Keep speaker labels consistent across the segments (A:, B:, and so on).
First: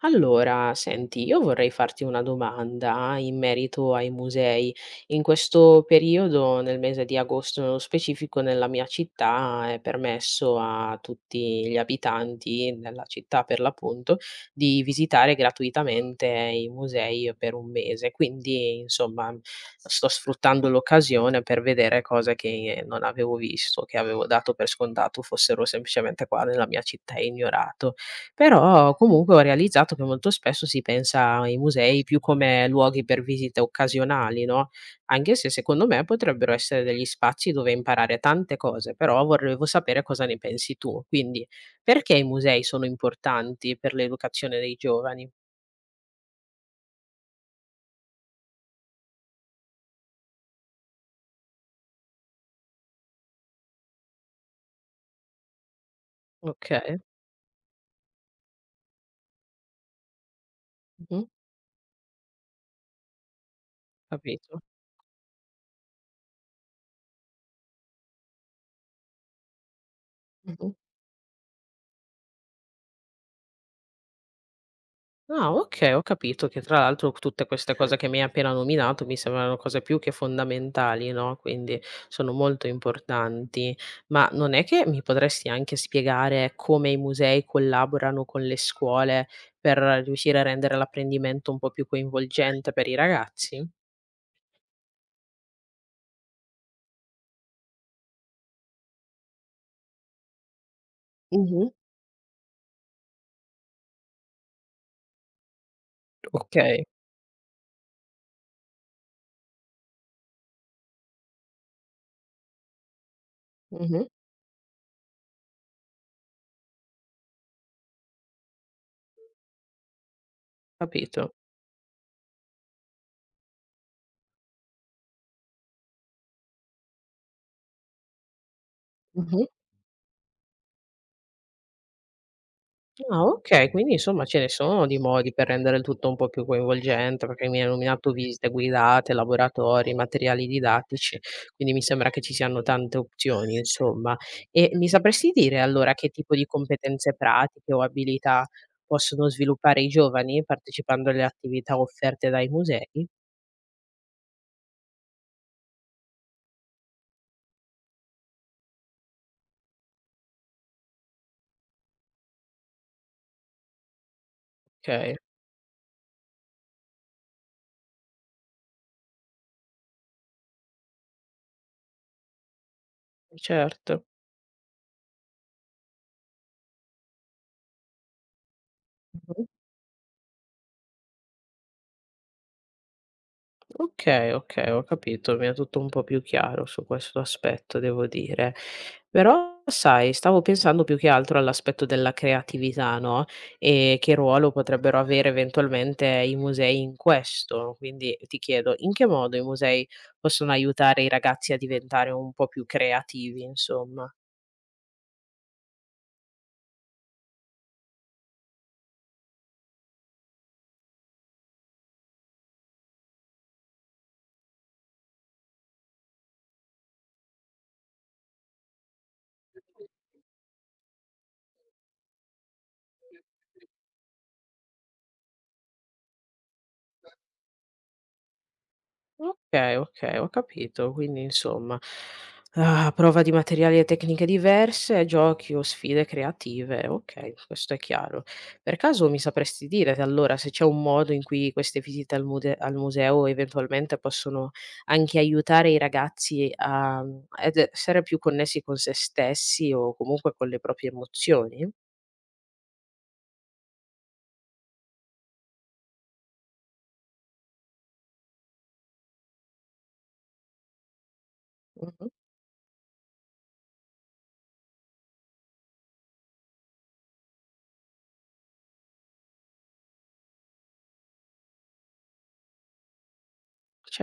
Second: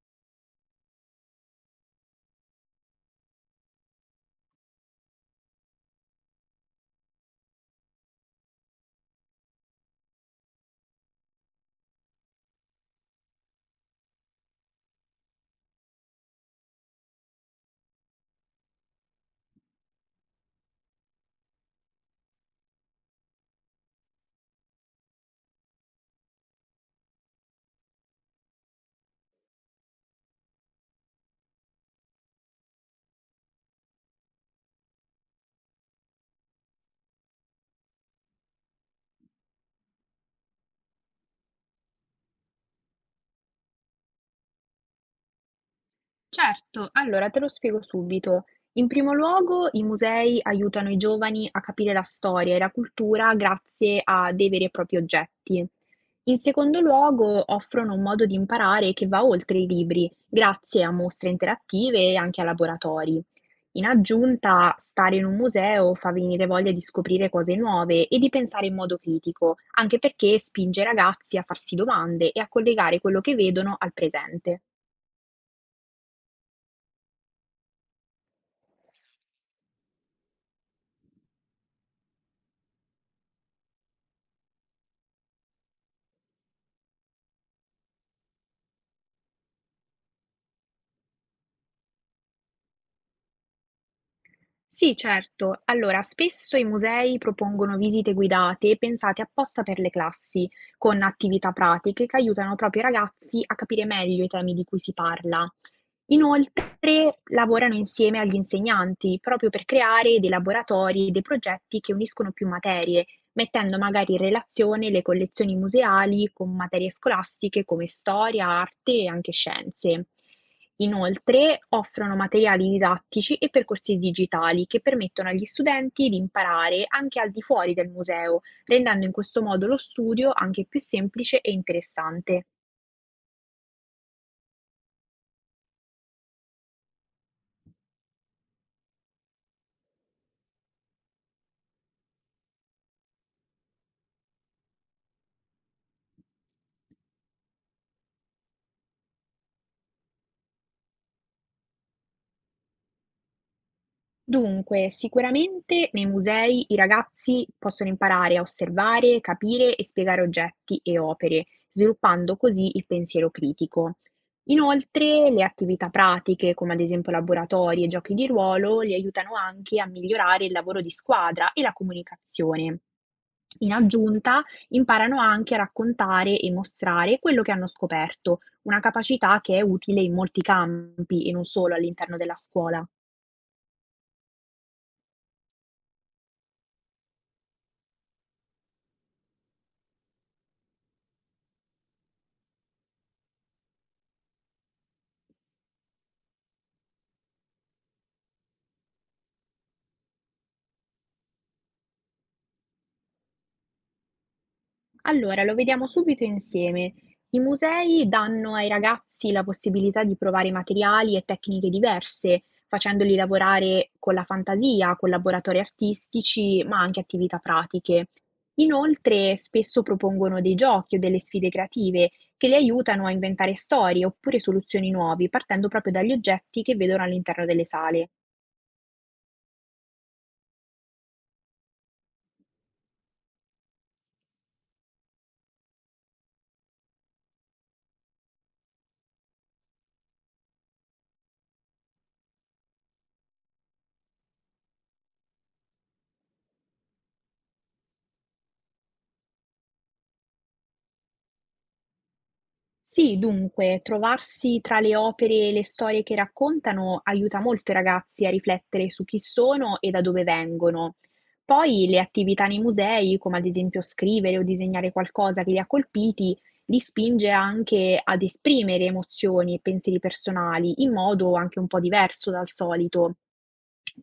A: Allora, senti, io vorrei farti una domanda in merito ai musei. In questo periodo, nel mese di agosto nello specifico, nella mia città è permesso a tutti gli abitanti della città, per l'appunto, di visitare gratuitamente i musei per un mese. Quindi, insomma, sto sfruttando l'occasione per vedere cose che non avevo visto, che avevo dato per scontato fossero semplicemente qua nella mia città e ignorato. Però comunque ho realizzato che molto spesso si pensa ai musei più come luoghi per visite occasionali, no? Anche se secondo me potrebbero essere degli spazi dove imparare tante cose, però volevo sapere cosa ne pensi tu. Quindi, perché i musei sono importanti per l'educazione dei giovani?
B: Certo, allora te lo spiego subito. In primo luogo, i musei aiutano i giovani a capire la storia e la cultura grazie a dei veri e propri oggetti. In
A: Ok.
B: secondo luogo, offrono un modo di imparare che va oltre i libri, grazie a
A: Mhm.
B: mostre interattive e anche a laboratori. In
A: Capito.
B: aggiunta, stare in un museo fa venire voglia di scoprire cose nuove e di pensare in modo critico, anche perché
A: Mhm.
B: spinge i ragazzi a farsi domande e a collegare quello che vedono al presente.
A: Ah, okay, ho capito che tra l'altro tutte queste cose che mi hai appena nominato mi sembrano cose più che fondamentali, no, quindi sono molto importanti. Ma non è che mi potresti anche spiegare come i musei collaborano con le scuole per riuscire a rendere l'apprendimento un po' più coinvolgente per i ragazzi?
B: Sì, certo. Allora, spesso i musei propongono visite guidate pensate apposta per le classi, con attività
A: Mh-mh.
B: pratiche che aiutano proprio i ragazzi a capire meglio i temi di cui si parla.
A: Okay.
B: Inoltre lavorano insieme agli insegnanti, proprio per creare dei laboratori e dei progetti che uniscono più materie, mettendo
A: Mh-mh.
B: magari in relazione le collezioni museali con materie scolastiche come storia, arte e anche scienze.
A: Capito.
B: Inoltre offrono materiali didattici e percorsi digitali che permettono agli studenti di imparare anche al di fuori del museo, rendendo in questo
A: Mh-mh.
B: modo lo studio anche più semplice e interessante.
A: Ah okay, quindi insomma ce ne sono di modi per rendere il tutto un po' più coinvolgente, perché mi hai nominato visite guidate, laboratori, materiali didattici, quindi mi sembra che ci siano tante opzioni insomma. E mi sapresti dire allora che tipo di competenze pratiche o abilità possono sviluppare i giovani partecipando alle attività offerte dai musei?
B: Dunque, sicuramente nei musei i ragazzi possono imparare a osservare, capire e spiegare oggetti e opere, sviluppando così il pensiero critico.
A: Okay,
B: Inoltre, le attività pratiche, come ad esempio laboratori e giochi di ruolo, li aiutano anche a migliorare il lavoro di squadra e la comunicazione. In
A: certo.
B: aggiunta, imparano anche a raccontare e mostrare quello che hanno scoperto, una capacità
A: Mh-mh.
B: che è utile in molti campi e non solo all'interno della scuola.
A: Okay, okay, ho capito, mi è tutto un po' più chiaro su questo aspetto, devo dire. Però sai, stavo pensando più che altro all'aspetto della creatività, no, e che ruolo potrebbero avere eventualmente i musei in questo. Quindi ti chiedo, in che modo i musei possono aiutare i ragazzi a diventare un po' più creativi, insomma?
B: Allora, lo vediamo subito insieme. I musei danno ai ragazzi la possibilità di provare materiali e tecniche diverse, facendoli lavorare con la fantasia, con laboratori artistici, ma anche attività pratiche. Inoltre, spesso propongono dei giochi o delle sfide creative che li aiutano a inventare storie oppure soluzioni nuove, partendo proprio dagli oggetti che vedono all'interno delle sale.
A: Okay, okay, ho capito. Quindi insomma, a prova di materiali e tecniche diverse, giochi o sfide creative. Okay, questo è chiaro. Per caso mi sapresti dire se allora se c'è un modo in cui queste visite al mude al museo eventualmente possono anche aiutare i ragazzi a ad essere più connessi con se stessi o comunque con le proprie emozioni?
B: Sì, dunque, trovarsi tra le opere e le storie che raccontano aiuta molto i ragazzi a riflettere su chi sono e da dove vengono. Poi le
A: Mh-mh.
B: attività nei musei, come ad esempio scrivere o disegnare qualcosa che li ha colpiti, li spinge anche ad esprimere emozioni e pensieri personali in modo anche un po' diverso dal solito.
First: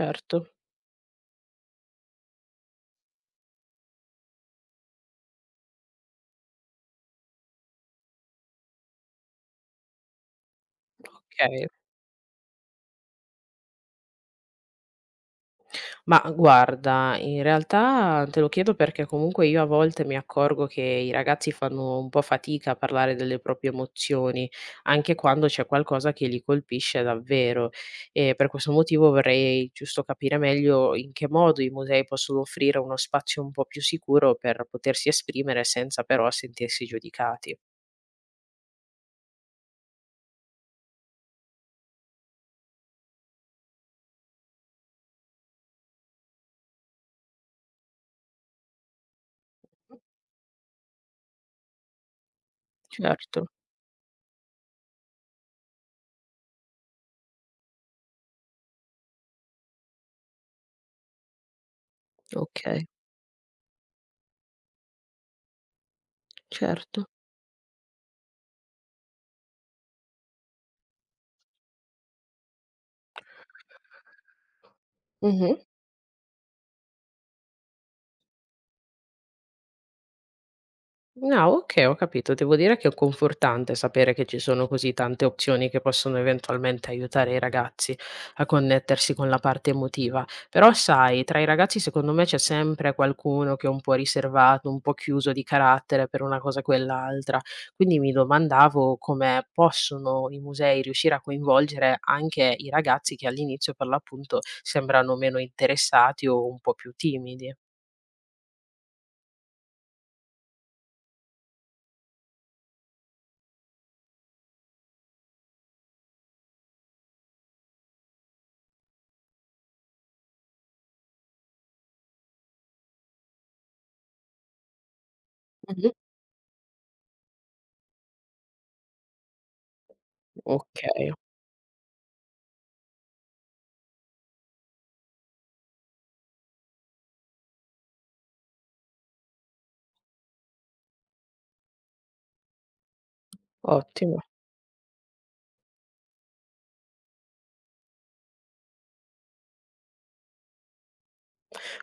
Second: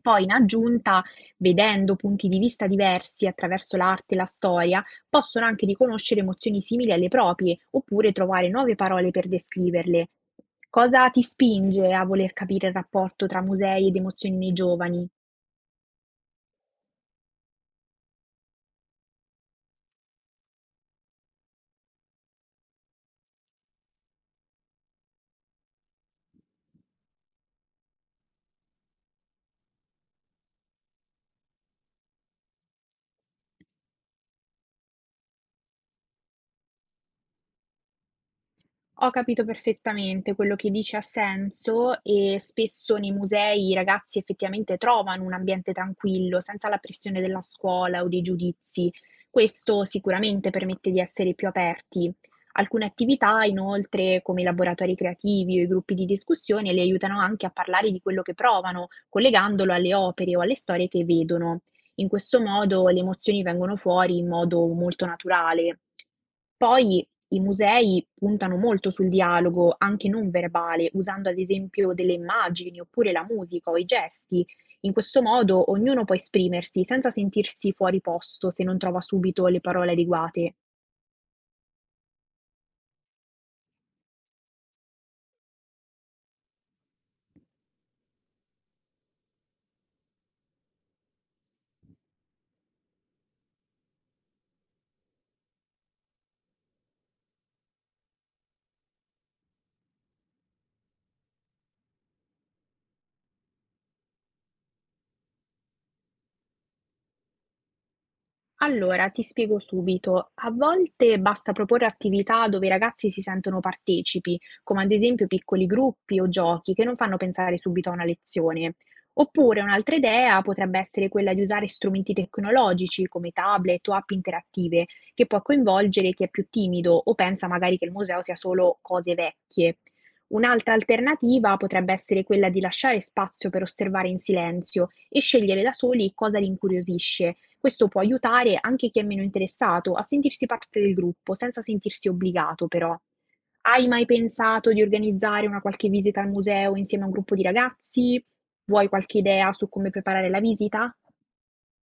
B: Poi, in aggiunta, vedendo punti di vista diversi attraverso l'arte e la storia, possono anche riconoscere emozioni simili alle proprie, oppure trovare nuove parole per descriverle. Cosa ti
A: Okay.
B: spinge a voler capire il rapporto tra musei ed emozioni nei giovani?
A: Ma guarda, in realtà te lo chiedo perché comunque io a volte mi accorgo che i ragazzi fanno un po' fatica a parlare delle proprie emozioni, anche quando c'è qualcosa che li colpisce davvero. E per questo motivo vorrei giusto capire meglio in che modo i musei possono offrire uno spazio un po' più sicuro per potersi esprimere senza però sentirsi giudicati.
B: Ho capito perfettamente quello che dici, ha senso, e spesso nei musei i ragazzi effettivamente trovano un ambiente tranquillo, senza la pressione della scuola o dei giudizi. Questo sicuramente permette di essere più aperti. Alcune attività,
A: Certo.
B: inoltre, come i laboratori creativi o i gruppi di discussione, li aiutano anche a parlare di quello che provano, collegandolo alle opere o alle storie che vedono. In questo
A: Ok.
B: modo le emozioni vengono fuori in modo molto naturale.
A: Certo.
B: Poi i musei puntano molto sul dialogo, anche non verbale, usando ad esempio delle immagini oppure la musica o i gesti. In questo
A: Mhm.
B: modo ognuno può esprimersi senza sentirsi fuori posto se non trova subito le parole adeguate.
A: No, okay, ho capito. Devo dire che è confortante sapere che ci sono così tante opzioni che possono eventualmente aiutare i ragazzi a connettersi con la parte emotiva. Però sai, tra i ragazzi secondo me c'è sempre qualcuno che è un po' riservato, un po' chiuso di carattere per una cosa o quell'altra. Quindi mi domandavo come possono i musei riuscire a coinvolgere anche i ragazzi che all'inizio, per l'appunto, sembrano meno interessati o un po' più timidi.
B: Allora, ti spiego subito. A volte basta proporre attività dove i ragazzi si sentono partecipi, come ad esempio piccoli gruppi o giochi che non fanno pensare subito a una lezione. Oppure un'altra idea potrebbe essere quella di usare strumenti tecnologici come tablet o app interattive, che può
A: Mh-mh.
B: coinvolgere chi è più timido o pensa magari che il museo sia solo cose vecchie. Un'altra
A: Okay,
B: alternativa potrebbe essere quella di lasciare spazio per osservare in silenzio e scegliere da soli cosa li incuriosisce. Questo può aiutare anche chi è meno interessato a sentirsi parte del gruppo, senza sentirsi obbligato però. Hai mai
A: ottimo.
B: pensato di organizzare una qualche visita al museo insieme a un gruppo di ragazzi? Vuoi qualche idea su come preparare la visita?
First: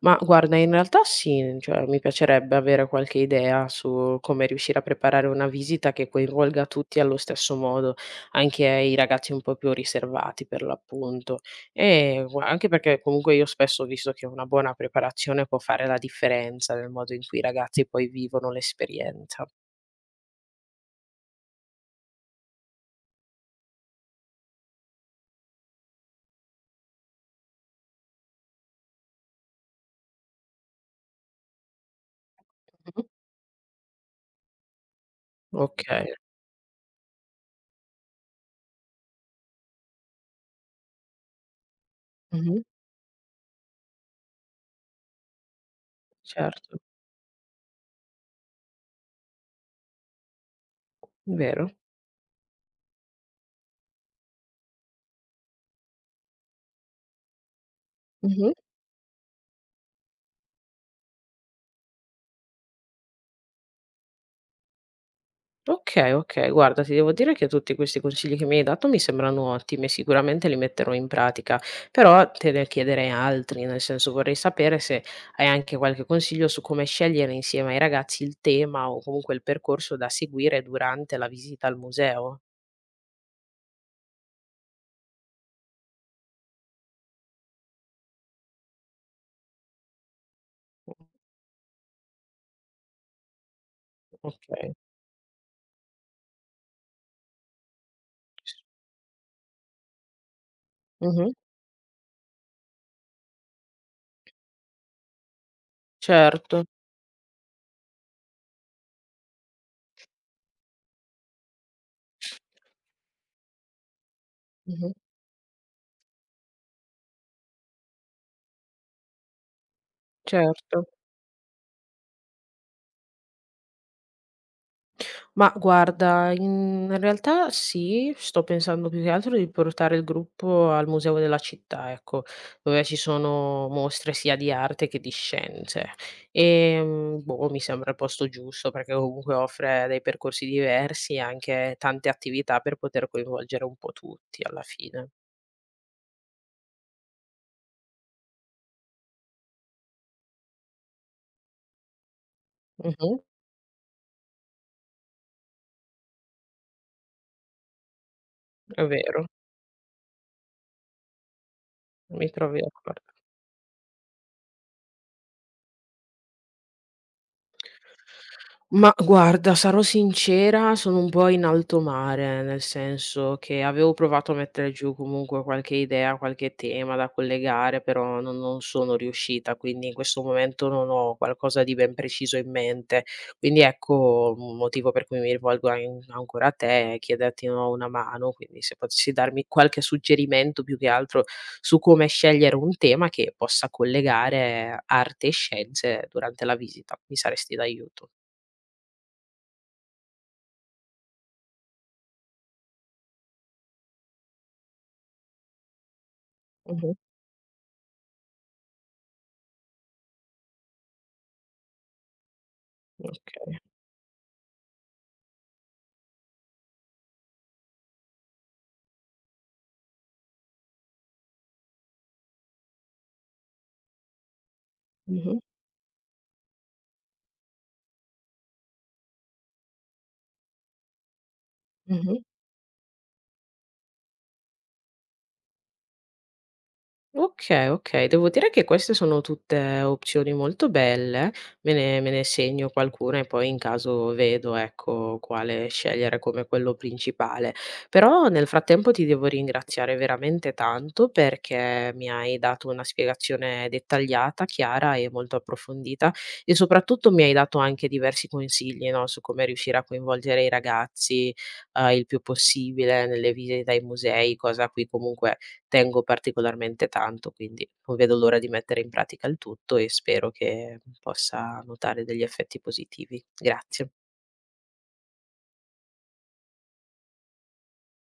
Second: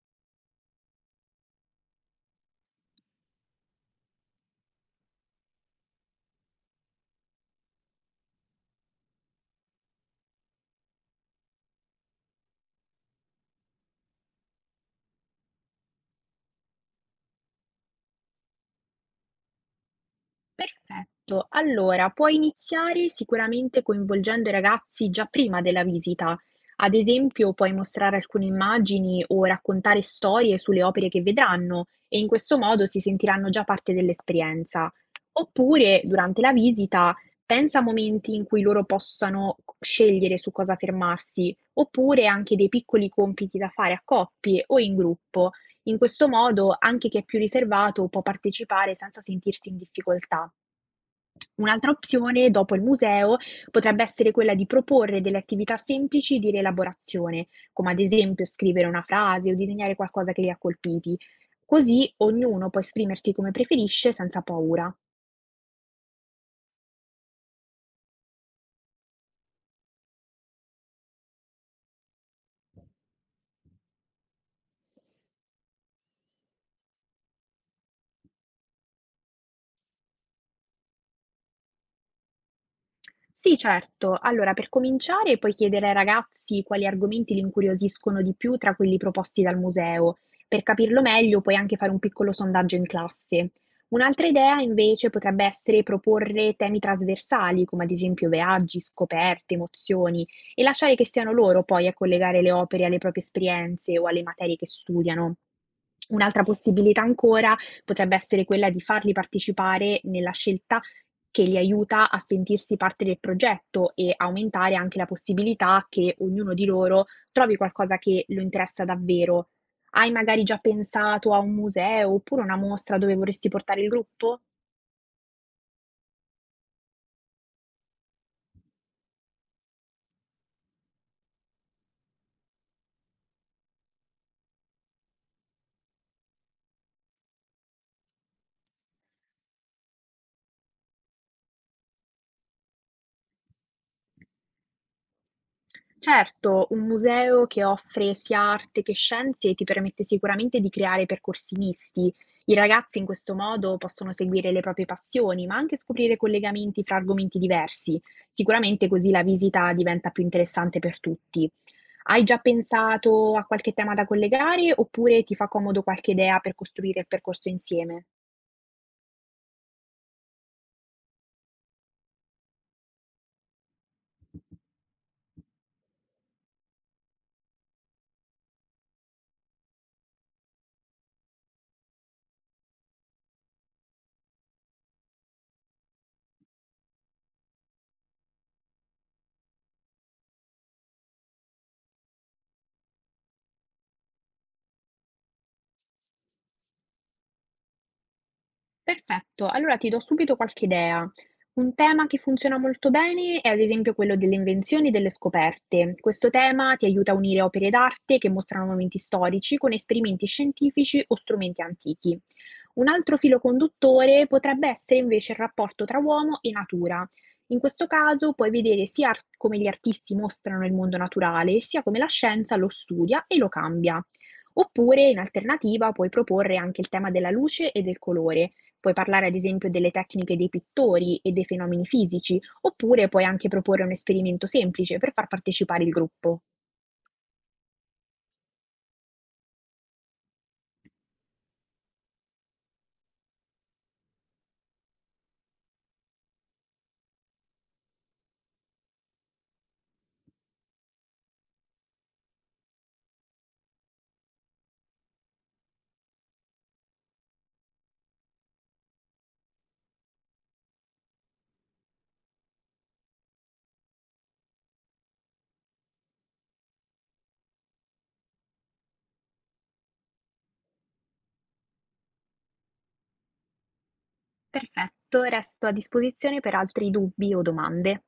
A: Ma guarda, in realtà sì, cioè mi piacerebbe avere qualche idea su come riuscire a preparare una visita che coinvolga tutti allo stesso modo, anche i ragazzi un po' più riservati per l'appunto. Anche perché comunque io spesso ho visto che una buona preparazione può fare la differenza nel modo in cui i ragazzi poi vivono l'esperienza.
B: Perfetto. Allora, puoi iniziare sicuramente coinvolgendo i ragazzi già prima della visita. Ad esempio, puoi mostrare alcune immagini o raccontare storie sulle opere che vedranno e in questo modo si
A: Mhm.
B: sentiranno già parte dell'esperienza.
A: Ok.
B: Oppure, durante la visita, pensa a momenti in cui loro possano scegliere su cosa fermarsi, oppure anche
A: Mhm.
B: dei piccoli compiti da fare a coppie o in gruppo. In questo modo,
A: Certo,
B: anche chi è più riservato può partecipare senza sentirsi in difficoltà.
A: vero.
B: Un'altra opzione, dopo il museo, potrebbe essere quella di proporre delle attività semplici di rielaborazione, come ad esempio scrivere una frase o disegnare qualcosa che li ha colpiti. Così ognuno può esprimersi come preferisce senza paura.
A: Okay, okay. Guarda, ti devo dire che tutti questi consigli che mi hai dato mi sembrano ottimi e sicuramente li metterò in pratica, però te ne chiederei altri, nel senso vorrei sapere se hai anche qualche consiglio su come scegliere insieme ai ragazzi il tema o comunque il percorso da seguire durante la visita al museo.
B: Sì, certo. Allora, per cominciare, puoi chiedere ai ragazzi quali argomenti li incuriosiscono di più tra quelli proposti dal museo. Per
A: O
B: capirlo meglio, puoi anche fare un piccolo sondaggio in classe. Un'altra idea,
A: Okay.
B: invece, potrebbe essere proporre temi trasversali, come ad esempio viaggi, scoperte, emozioni, e lasciare che siano
A: Mh-mh.
B: loro poi a collegare le opere alle proprie esperienze o alle materie che studiano. Un'altra
A: Certo.
B: possibilità ancora potrebbe essere quella di farli partecipare nella scelta, che li aiuta a sentirsi parte del progetto e aumentare
A: Mh-mh.
B: anche la possibilità che ognuno di loro trovi qualcosa che lo interessa davvero. Hai magari già
A: Certo.
B: pensato a un museo oppure una mostra dove vorresti portare il gruppo?
A: Ma guarda, in realtà sì, sto pensando più che altro di portare il gruppo al museo della città, ecco, dove ci sono mostre sia di arte che di scienze. E boh, mi sembra il posto giusto perché comunque offre dei percorsi diversi e anche tante attività per poter coinvolgere un po' tutti alla fine.
B: Certo, un museo che offre sia arte che scienze ti permette sicuramente di creare percorsi misti. I ragazzi in
A: Mh-mh.
B: questo modo possono seguire le proprie passioni, ma anche scoprire collegamenti fra argomenti diversi.
A: È
B: Sicuramente così la
A: vero,
B: visita diventa più interessante per tutti. Hai
A: mi
B: già
A: trovi d'accordo.
B: pensato a qualche tema da collegare oppure ti fa comodo qualche idea per costruire il percorso insieme?
A: Ma guarda, sarò sincera, sono un po' in alto mare, nel senso che avevo provato a mettere giù comunque qualche idea, qualche tema da collegare, però non sono riuscita, quindi in questo momento non ho qualcosa di ben preciso in mente. Quindi ecco, un motivo per cui mi rivolgo a in ancora a te è chiederti, no, una mano, quindi se potessi darmi qualche suggerimento più che altro su come scegliere un tema che possa collegare arte e scienze durante la visita, mi saresti d'aiuto.
B: Perfetto, allora ti do subito qualche idea. Un tema che funziona molto bene è ad esempio quello delle invenzioni e delle scoperte. Questo tema ti
A: Mh-mh.
B: aiuta a unire opere d'arte che mostrano momenti storici con esperimenti scientifici o strumenti antichi. Un altro filo
A: Okay.
B: conduttore potrebbe essere invece il rapporto tra uomo e natura. In questo caso puoi vedere sia come gli artisti mostrano il mondo naturale, sia come la scienza lo studia e lo cambia. Oppure, in
A: Mh-mh.
B: alternativa, puoi proporre anche il tema della luce e del colore. Puoi parlare ad esempio delle tecniche dei pittori e dei fenomeni
A: Mh-mh.
B: fisici, oppure puoi anche proporre un esperimento semplice per far partecipare il gruppo.
A: Okay, okay. Devo dire che queste sono tutte opzioni molto belle, me ne segno qualcuna e poi in caso vedo, ecco, quale scegliere come quello principale. Però nel frattempo ti devo ringraziare veramente tanto perché mi hai dato una spiegazione dettagliata, chiara e molto approfondita e soprattutto mi hai dato anche diversi consigli, no, su come riuscire a coinvolgere i ragazzi, il più possibile nelle visite ai musei, cosa a cui comunque tengo particolarmente tanto, quindi non vedo l'ora di mettere in pratica il tutto e spero che possa notare degli effetti positivi. Grazie.
B: Perfetto, resto a disposizione per altri dubbi o domande.